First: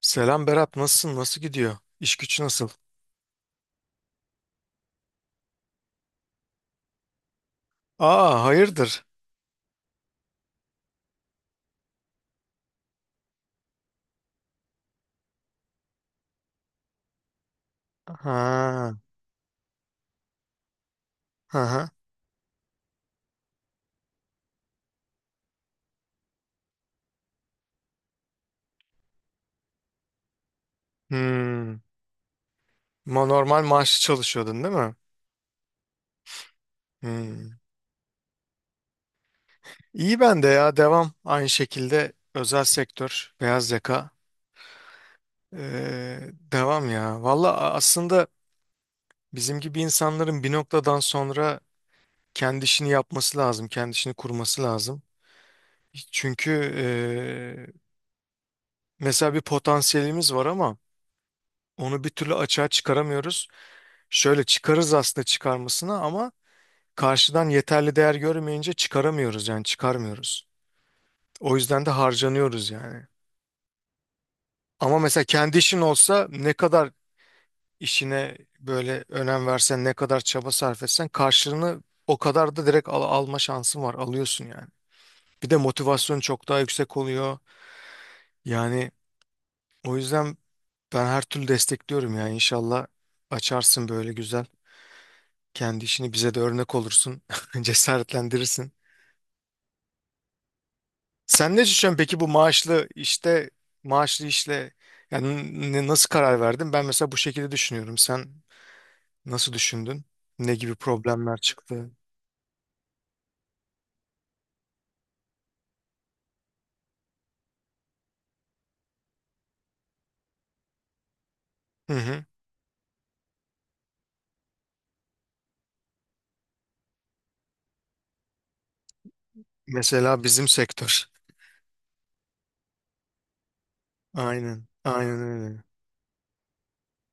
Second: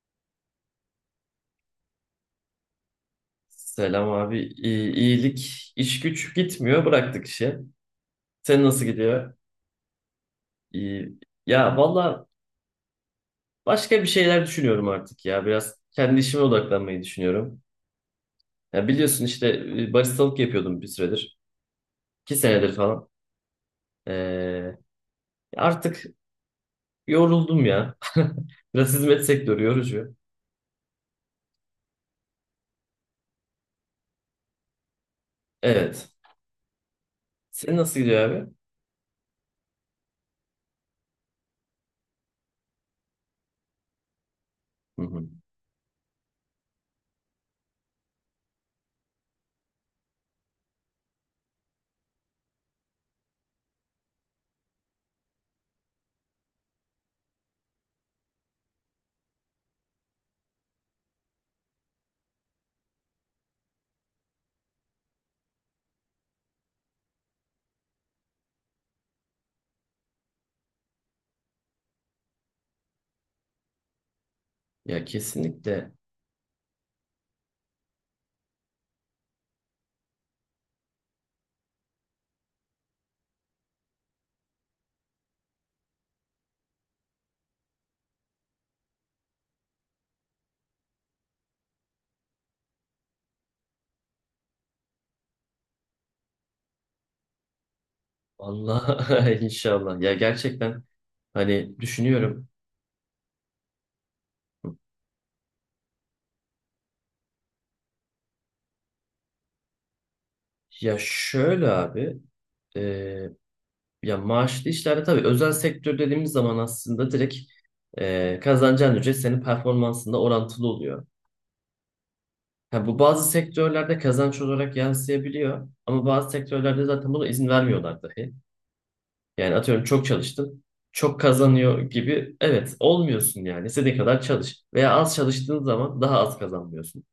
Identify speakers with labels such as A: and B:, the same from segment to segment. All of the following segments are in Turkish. A: Selam Berat, nasılsın? Nasıl gidiyor? İş güç nasıl?
B: Selam abi. İyilik, iş güç gitmiyor. Bıraktık işi.
A: Aa,
B: Sen nasıl
A: hayırdır?
B: gidiyor? İyi. Ya valla başka bir şeyler düşünüyorum artık ya. Biraz kendi işime odaklanmayı düşünüyorum.
A: Ha,
B: Ya biliyorsun işte baristalık yapıyordum bir süredir.
A: ha, ha.
B: İki senedir falan. Ee, Artık yoruldum ya. Biraz hizmet sektörü yorucu.
A: Hmm. Normal maaşlı çalışıyordun, değil mi?
B: Evet.
A: Hmm.
B: Senin nasıl gidiyor abi?
A: İyi, ben de ya, devam. Aynı şekilde özel sektör, beyaz yaka.
B: Hı hı.
A: Devam ya. Valla, aslında bizim gibi insanların bir noktadan sonra kendi işini yapması lazım, kendi işini kurması lazım. Çünkü ee, mesela bir potansiyelimiz var ama onu bir türlü açığa çıkaramıyoruz. Şöyle çıkarız aslında, çıkarmasına ama karşıdan yeterli değer görmeyince çıkaramıyoruz, yani çıkarmıyoruz. O yüzden de harcanıyoruz yani. Ama
B: Ya
A: mesela kendi işin
B: kesinlikle.
A: olsa ne kadar işine böyle önem versen, ne kadar çaba sarf etsen karşılığını o kadar da direkt alma şansın var, alıyorsun yani. Bir de motivasyon çok daha yüksek oluyor. Yani o yüzden ben her türlü destekliyorum, yani inşallah açarsın böyle güzel. Kendi işini bize de örnek olursun, cesaretlendirirsin.
B: Vallahi inşallah. Ya gerçekten
A: Sen ne
B: hani
A: düşünüyorsun peki bu
B: düşünüyorum.
A: maaşlı işte, maaşlı işle, yani nasıl karar verdin? Ben mesela bu şekilde düşünüyorum. Sen nasıl düşündün? Ne gibi
B: Ya
A: problemler
B: şöyle
A: çıktı?
B: abi, e, ya maaşlı işlerde tabii özel sektör dediğimiz zaman aslında direkt kazanacağın ücret senin performansında orantılı oluyor.
A: Hı hı.
B: Ha, bu bazı sektörlerde kazanç olarak yansıyabiliyor ama bazı sektörlerde zaten buna izin vermiyorlar dahi. Yani atıyorum çok
A: Mesela bizim
B: çalıştın,
A: sektör.
B: çok kazanıyor gibi evet olmuyorsun yani istediğin kadar çalış
A: Aynen.
B: veya az
A: Aynen öyle.
B: çalıştığın zaman daha az kazanmıyorsun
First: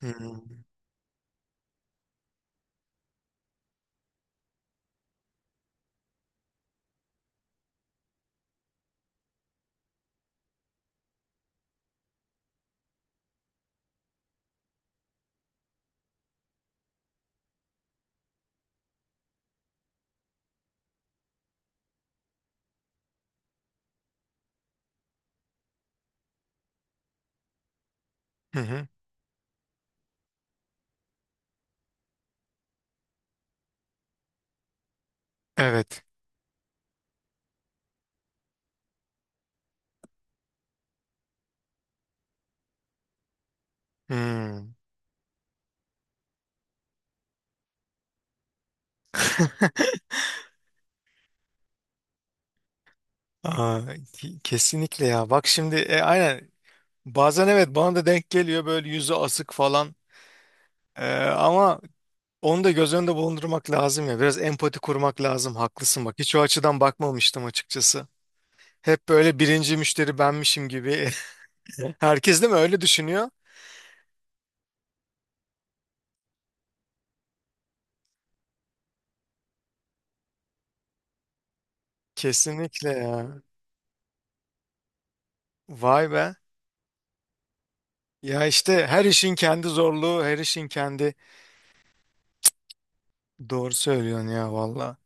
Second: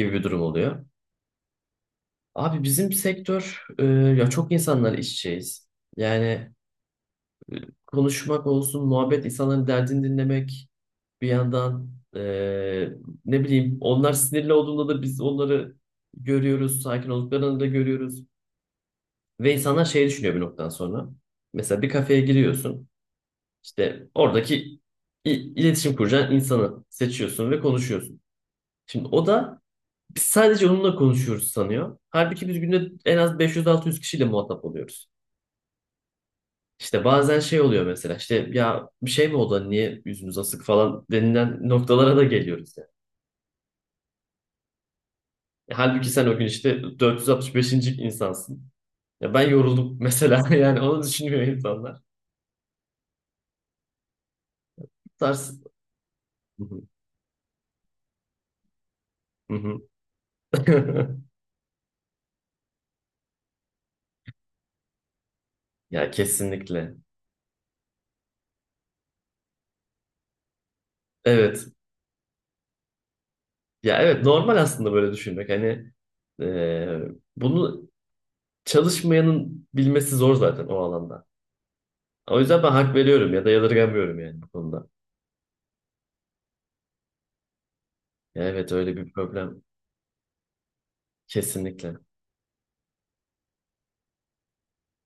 A: Hı
B: bir
A: hı.
B: durum oluyor. Abi bizim sektör ya çok insanlar işçiyiz. Yani konuşmak olsun, muhabbet, insanların derdini dinlemek bir yandan e, ne bileyim onlar sinirli olduğunda da biz onları görüyoruz, sakin olduklarını da görüyoruz. Ve insanlar şey düşünüyor bir noktadan sonra. Mesela bir kafeye giriyorsun, işte oradaki iletişim kuracağın insanı seçiyorsun ve konuşuyorsun.
A: Hı hı.
B: Şimdi o da biz sadece onunla konuşuyoruz sanıyor. Halbuki biz günde en az 500-600 kişiyle muhatap oluyoruz.
A: Evet.
B: İşte bazen şey oluyor mesela işte ya bir şey mi oldu hani niye yüzümüz asık falan denilen noktalara da geliyoruz yani.
A: Hı.
B: Halbuki sen o gün işte 465. insansın. Ya ben yoruldum mesela yani onu düşünmüyor insanlar.
A: Aa, kesinlikle
B: Bu
A: ya. Bak
B: tarz.
A: şimdi, aynen.
B: Hı hı,
A: Bazen evet, bana da denk geliyor böyle yüzü asık
B: hı
A: falan.
B: hı.
A: Ama onu da göz önünde bulundurmak lazım ya. Biraz empati kurmak lazım. Haklısın,
B: Ya
A: bak. Hiç o açıdan
B: kesinlikle.
A: bakmamıştım, açıkçası. Hep böyle birinci müşteri benmişim gibi.
B: Evet.
A: Herkes değil mi öyle düşünüyor?
B: Ya evet normal aslında böyle düşünmek. Hani e, bunu çalışmayanın bilmesi zor zaten o alanda. O yüzden ben
A: Kesinlikle
B: hak veriyorum
A: ya.
B: ya da yadırgamıyorum yani bu konuda.
A: Vay be.
B: Ya
A: Ya
B: evet
A: işte
B: öyle
A: her
B: bir
A: işin
B: problem
A: kendi zorluğu, her işin kendi...
B: kesinlikle.
A: Doğru söylüyorsun ya, valla.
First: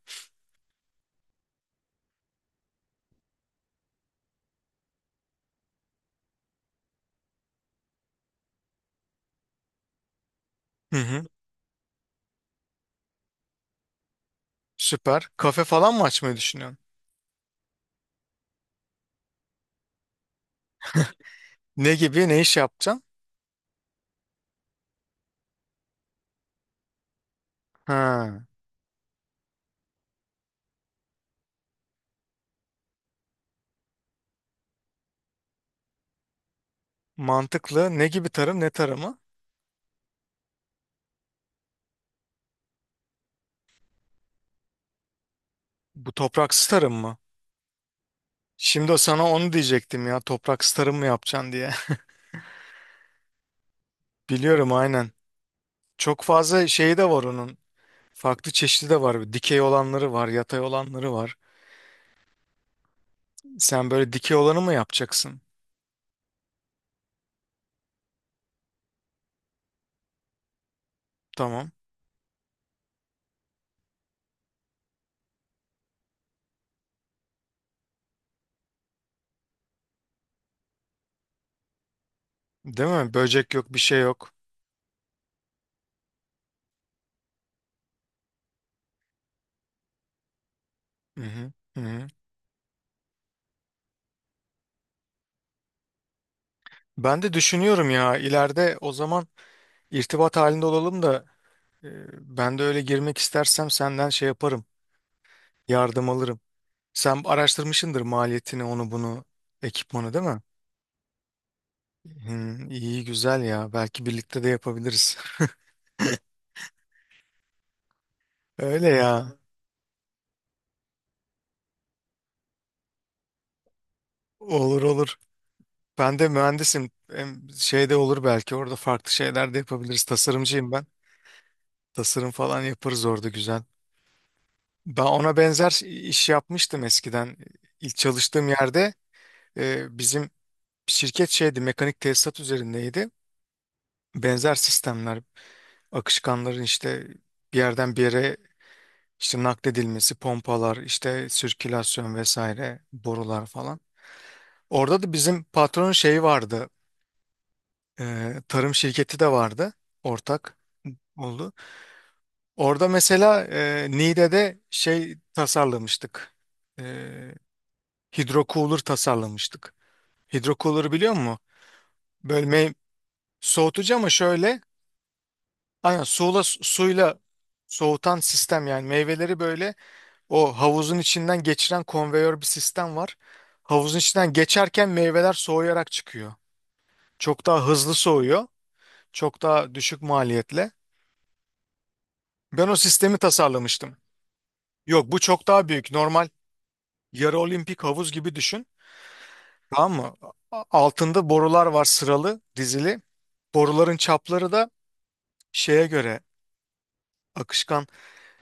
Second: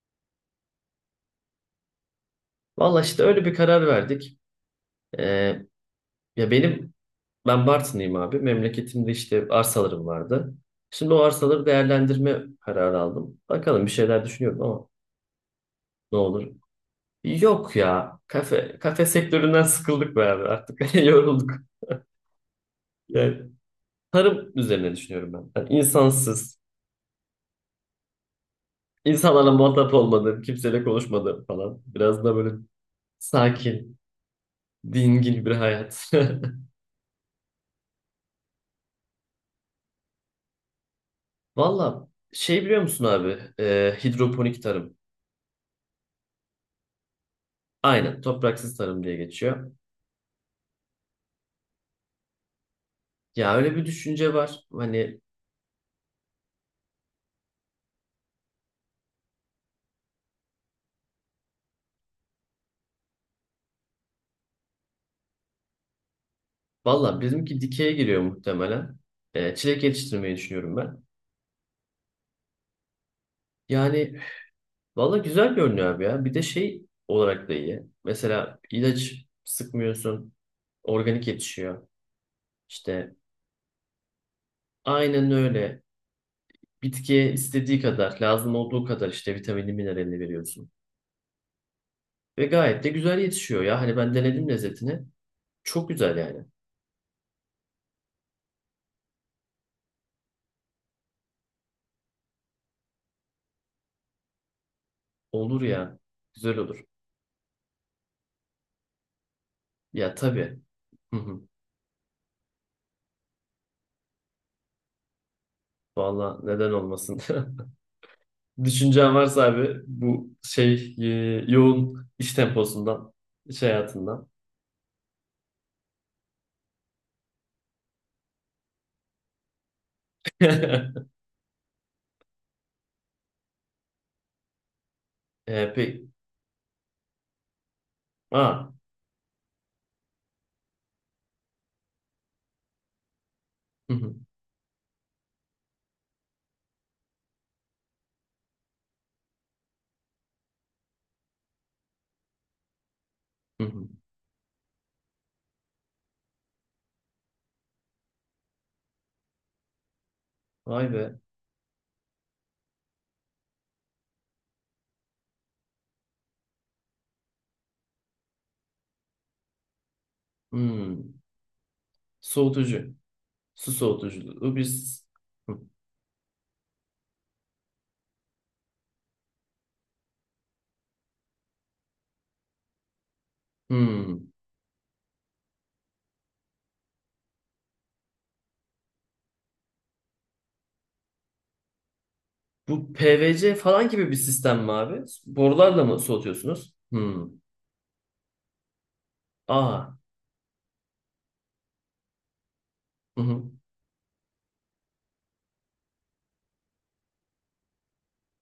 B: Valla işte öyle bir karar verdik. Ee, Ya ben Bartın'ıyım abi. Memleketimde işte arsalarım vardı.
A: Hı
B: Şimdi o
A: hı.
B: arsaları değerlendirme kararı aldım. Bakalım bir şeyler düşünüyorum ama
A: Süper. Kafe falan mı
B: ne
A: açmayı
B: olur.
A: düşünüyorsun?
B: Yok ya. Kafe sektöründen sıkıldık be abi. Artık yorulduk.
A: Ne gibi, ne iş yapacaksın?
B: Yani tarım üzerine düşünüyorum ben. Yani insansız,
A: Ha,
B: insanlarla muhatap olmadım, kimseyle konuşmadım falan. Biraz da böyle sakin, dingin bir hayat.
A: mantıklı. Ne gibi tarım, ne tarımı?
B: Valla şey biliyor musun abi? Hidroponik tarım.
A: Bu topraksız tarım mı?
B: Aynen topraksız
A: Şimdi
B: tarım diye
A: sana onu
B: geçiyor.
A: diyecektim ya. Topraksız tarım mı yapacaksın diye.
B: Ya öyle bir düşünce var.
A: Biliyorum, aynen.
B: Hani
A: Çok fazla şeyi de var onun. Farklı çeşidi de var. Dikey olanları var, yatay olanları var. Sen böyle dikey olanı mı yapacaksın?
B: valla bizimki dikeye giriyor muhtemelen. Çilek yetiştirmeyi düşünüyorum ben.
A: Tamam.
B: Yani valla güzel görünüyor abi ya. Bir de şey olarak da iyi. Mesela ilaç sıkmıyorsun. Organik yetişiyor.
A: Değil mi?
B: İşte
A: Böcek yok, bir şey yok.
B: aynen öyle. Bitkiye istediği kadar, lazım olduğu kadar işte vitamini, mineralini veriyorsun.
A: Hı hı. Hı hı.
B: Ve gayet de güzel yetişiyor ya. Hani ben denedim lezzetini. Çok güzel yani.
A: Ben de düşünüyorum ya, ileride o zaman irtibat halinde olalım da, e, ben de öyle girmek istersem senden şey yaparım.
B: Olur ya.
A: Yardım alırım.
B: Güzel olur.
A: Sen araştırmışsındır maliyetini, onu bunu, ekipmanı,
B: Ya
A: değil mi?
B: tabii.
A: Hı, iyi güzel ya. Belki birlikte de yapabiliriz.
B: Valla neden olmasın?
A: Öyle
B: Düşüncen
A: ya.
B: varsa abi bu şey yoğun iş temposundan, iş hayatından.
A: Olur olur. Ben de mühendisim. Hem şeyde olur, belki orada farklı şeyler de yapabiliriz. Tasarımcıyım ben. Tasarım falan yaparız orada güzel. Ben ona benzer
B: Peki.
A: iş yapmıştım eskiden. İlk çalıştığım
B: Aa.
A: yerde, bizim şirket şeydi, mekanik tesisat üzerindeydi.
B: Hı hı,
A: Benzer sistemler, akışkanların işte bir yerden bir yere işte nakledilmesi, pompalar, işte sirkülasyon vesaire, borular
B: hı
A: falan.
B: hı.
A: Orada da bizim patronun şeyi vardı. Tarım şirketi de vardı, ortak
B: Vay be.
A: oldu. Orada mesela Niğde'de şey tasarlamıştık. E, hidrocooler tasarlamıştık. Hidrocooler'ı biliyor
B: Hmm.
A: musun? Bölme
B: Soğutucu. Su
A: soğutucu, ama
B: soğutuculuğu
A: şöyle,
B: biz... Hı.
A: aynen suyla soğutan sistem yani, meyveleri böyle o havuzun içinden geçiren konveyör bir sistem var. Havuzun
B: Hmm.
A: içinden geçerken meyveler soğuyarak çıkıyor. Çok daha hızlı soğuyor. Çok daha düşük maliyetle. Ben o
B: Bu
A: sistemi
B: PVC falan
A: tasarlamıştım.
B: gibi bir sistem mi abi?
A: Yok, bu çok daha
B: Borularla
A: büyük.
B: mı
A: Normal
B: soğutuyorsunuz? Hmm.
A: yarı olimpik havuz gibi düşün. Tamam
B: Aa.
A: mı? Altında borular var, sıralı, dizili.
B: Hı hı,
A: Boruların çapları da şeye göre, akışkan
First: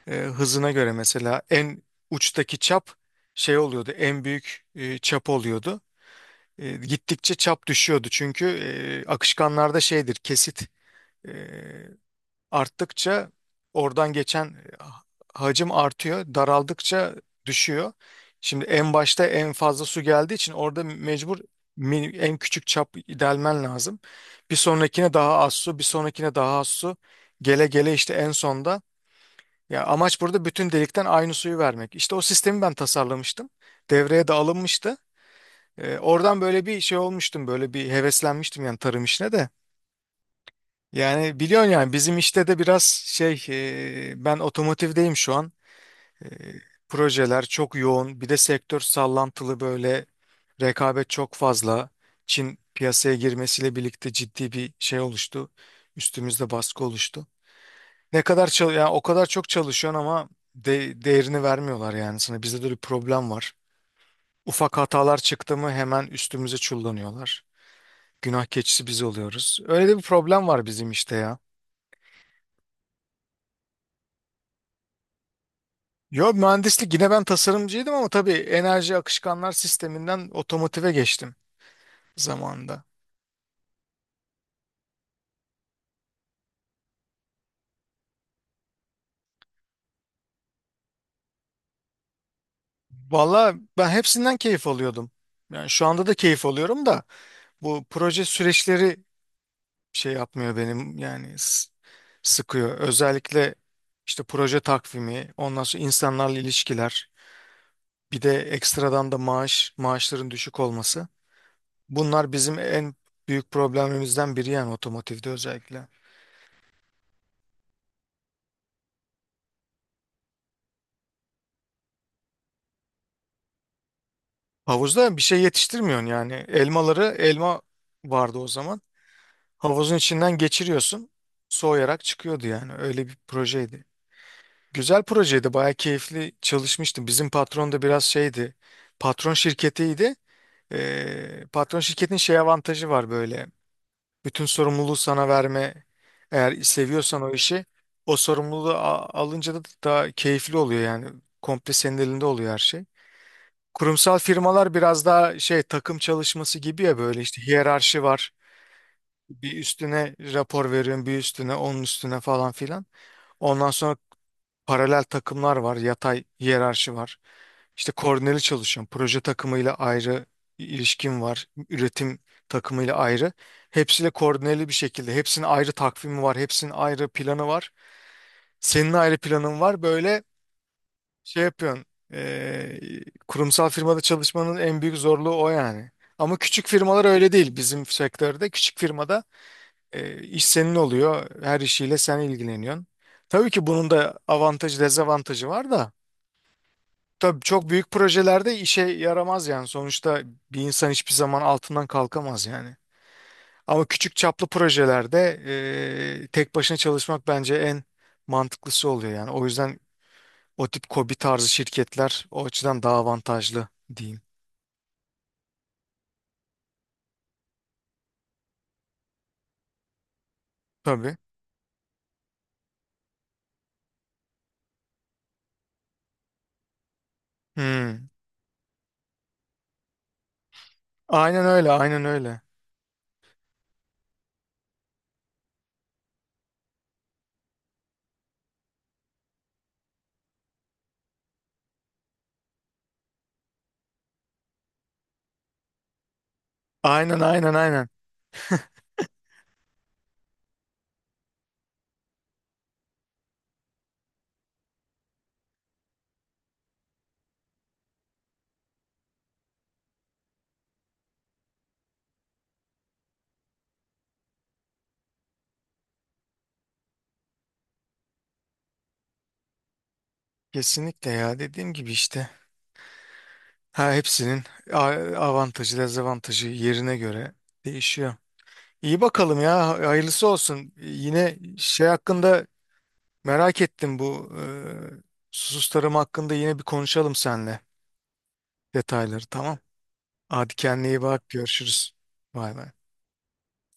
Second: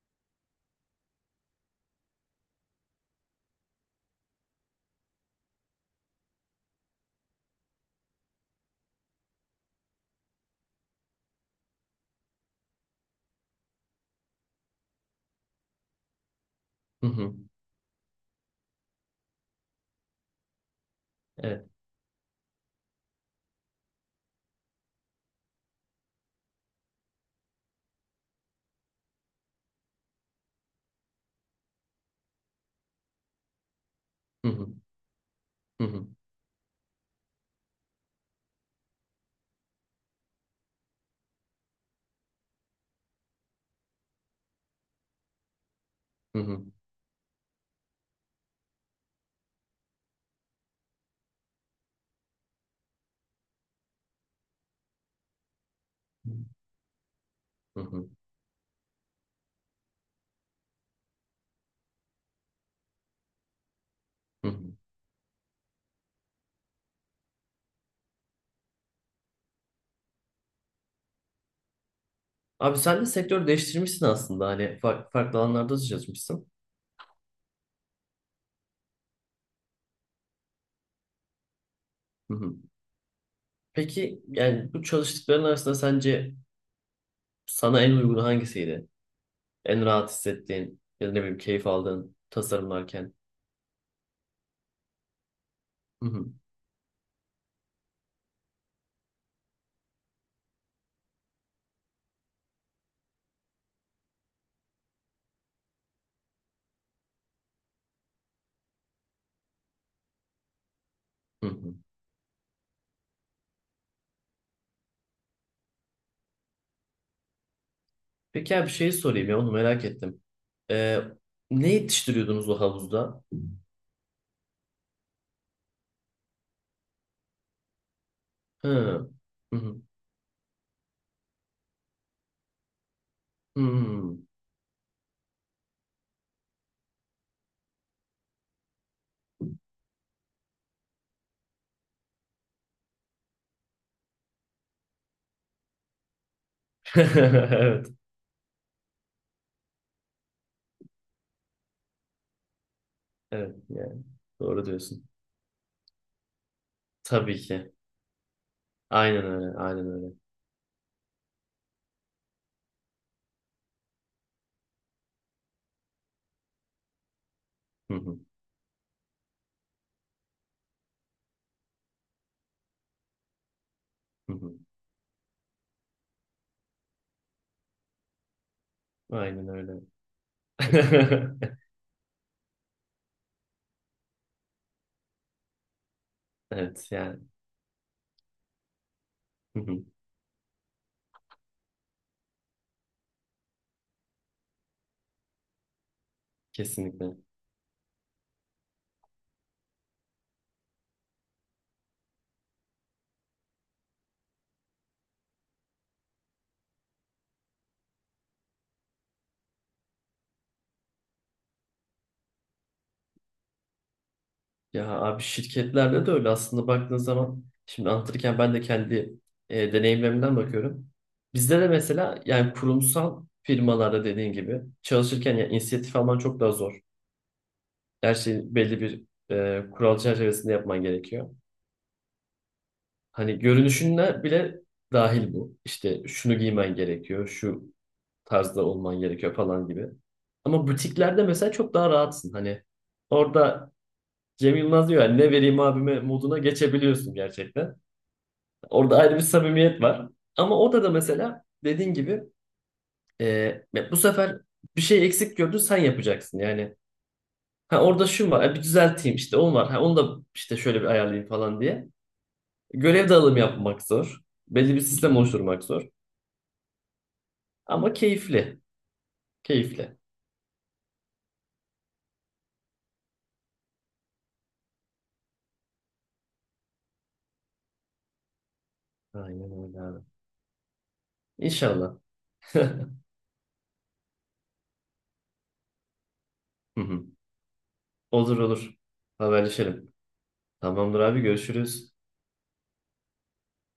A: hızına göre, mesela en uçtaki çap şey oluyordu, en büyük çap oluyordu. Gittikçe çap düşüyordu çünkü akışkanlarda şeydir, kesit e, arttıkça oradan geçen hacim artıyor.
B: hı
A: Daraldıkça
B: hı.
A: düşüyor. Şimdi en başta en fazla su geldiği için orada mecbur
B: Evet.
A: en küçük çap delmen lazım. Bir sonrakine daha az su, bir sonrakine daha az su. Gele gele işte en sonda. Ya amaç burada bütün delikten aynı suyu vermek. İşte o sistemi ben tasarlamıştım. Devreye de
B: Hı hı,
A: alınmıştı.
B: hı hı,
A: Oradan böyle bir şey olmuştum, böyle bir heveslenmiştim yani tarım işine de. Yani biliyorsun yani bizim işte de biraz şey, ben otomotivdeyim şu an. E,
B: hı hı,
A: projeler çok yoğun. Bir de sektör sallantılı böyle, rekabet çok fazla. Çin piyasaya girmesiyle birlikte ciddi bir şey oluştu. Üstümüzde baskı oluştu.
B: hı hı,
A: Ne kadar yani o kadar çok çalışıyorsun ama değerini vermiyorlar yani sana. Bizde de bir problem var.
B: hı hı.
A: Ufak hatalar çıktı mı hemen üstümüze çullanıyorlar. Günah keçisi biz oluyoruz. Öyle de bir problem var bizim işte ya.
B: Abi sen de sektör değiştirmişsin aslında hani farklı, farklı alanlarda da
A: Yo,
B: çalışmışsın.
A: mühendislik yine, ben tasarımcıydım ama tabii enerji akışkanlar sisteminden otomotive geçtim
B: Hı hı.
A: zamanında.
B: Peki yani bu çalıştıkların arasında sence sana en uygun hangisiydi? En rahat hissettiğin ya da ne bileyim keyif aldığın tasarımlarken.
A: Valla, ben hepsinden keyif alıyordum. Yani şu anda
B: Hı
A: da
B: hı.
A: keyif alıyorum da bu proje süreçleri şey yapmıyor benim yani, sıkıyor. Özellikle işte proje takvimi, ondan sonra insanlarla ilişkiler, bir de ekstradan da maaş, maaşların düşük olması.
B: Hı hı.
A: Bunlar bizim en büyük problemimizden biri, yani otomotivde özellikle.
B: Peki abi bir şey sorayım ya onu merak ettim. Ee, Ne yetiştiriyordunuz o havuzda?
A: Havuzda bir şey yetiştirmiyorsun yani. Elmaları, elma vardı o
B: Hı.
A: zaman.
B: Hı hı.
A: Havuzun içinden geçiriyorsun. Soğuyarak çıkıyordu yani. Öyle bir projeydi.
B: Hmm.
A: Güzel projeydi. Bayağı keyifli çalışmıştım. Bizim patron da biraz şeydi. Patron şirketiydi. Patron şirketin şey avantajı var böyle. Bütün sorumluluğu sana verme. Eğer seviyorsan o işi,
B: Evet.
A: o sorumluluğu alınca da daha keyifli oluyor yani. Komple senin elinde oluyor her şey.
B: Evet yani
A: Kurumsal
B: doğru
A: firmalar biraz
B: diyorsun.
A: daha şey, takım çalışması gibi ya, böyle
B: Tabii
A: işte
B: ki.
A: hiyerarşi var.
B: Aynen
A: Bir
B: öyle. Aynen öyle.
A: üstüne rapor veriyorsun, bir üstüne, onun üstüne falan filan. Ondan sonra paralel takımlar var, yatay hiyerarşi var. İşte
B: Hı hı.
A: koordineli çalışıyorum. Proje takımıyla ayrı ilişkim var. Üretim takımıyla ayrı. Hepsiyle
B: Hı hı.
A: koordineli bir şekilde. Hepsinin ayrı takvimi var. Hepsinin ayrı planı var. Senin ayrı
B: Aynen
A: planın
B: öyle.
A: var. Böyle şey yapıyorsun. e, Kurumsal firmada çalışmanın en büyük zorluğu o yani. Ama küçük
B: Evet
A: firmalar
B: yani
A: öyle değil. Bizim sektörde küçük firmada
B: hı hı,
A: iş senin oluyor. Her işiyle sen ilgileniyorsun. Tabii ki bunun da avantajı dezavantajı var da.
B: kesinlikle.
A: Tabii çok büyük projelerde işe yaramaz yani. Sonuçta bir insan hiçbir zaman altından kalkamaz yani. Ama küçük çaplı projelerde tek başına çalışmak bence en mantıklısı oluyor yani. O yüzden o tip KOBİ tarzı şirketler o açıdan daha avantajlı diyeyim.
B: Ya abi şirketlerde de öyle aslında baktığın zaman şimdi anlatırken ben de kendi deneyimlerimden bakıyorum.
A: Tabii.
B: Bizde de mesela yani kurumsal firmalarda dediğin gibi çalışırken ya inisiyatif alman çok daha zor.
A: Hmm.
B: Her şeyi belli bir kural çerçevesinde yapman gerekiyor.
A: Aynen öyle, aynen öyle.
B: Hani görünüşüne bile dahil bu. İşte şunu giymen gerekiyor, şu tarzda olman gerekiyor falan gibi. Ama butiklerde mesela çok daha rahatsın. Hani orada Cem Yılmaz diyor yani ne vereyim abime moduna geçebiliyorsun
A: Aynen, aynen,
B: gerçekten.
A: aynen.
B: Orada ayrı bir samimiyet var. Ama o da mesela dediğin gibi e, bu sefer bir şey eksik gördün sen yapacaksın yani. Ha orada şu var ha, bir düzelteyim işte onu var. Ha onu da işte şöyle bir ayarlayayım falan diye. Görev dağılımı yapmak zor. Belli bir sistem oluşturmak zor. Ama keyifli. Keyifli.
A: Kesinlikle ya, dediğim gibi işte. Ha, hepsinin avantajı, dezavantajı yerine göre değişiyor. İyi bakalım
B: Aynen
A: ya,
B: öyle abi.
A: hayırlısı olsun. Yine şey
B: İnşallah.
A: hakkında
B: Hı
A: merak ettim, bu susuz tarım hakkında yine bir
B: hı.
A: konuşalım seninle,
B: Olur olur.
A: detayları, tamam.
B: Haberleşelim.
A: Hadi kendine
B: Tamamdır
A: iyi
B: abi
A: bak,
B: görüşürüz.
A: görüşürüz. Bay bay.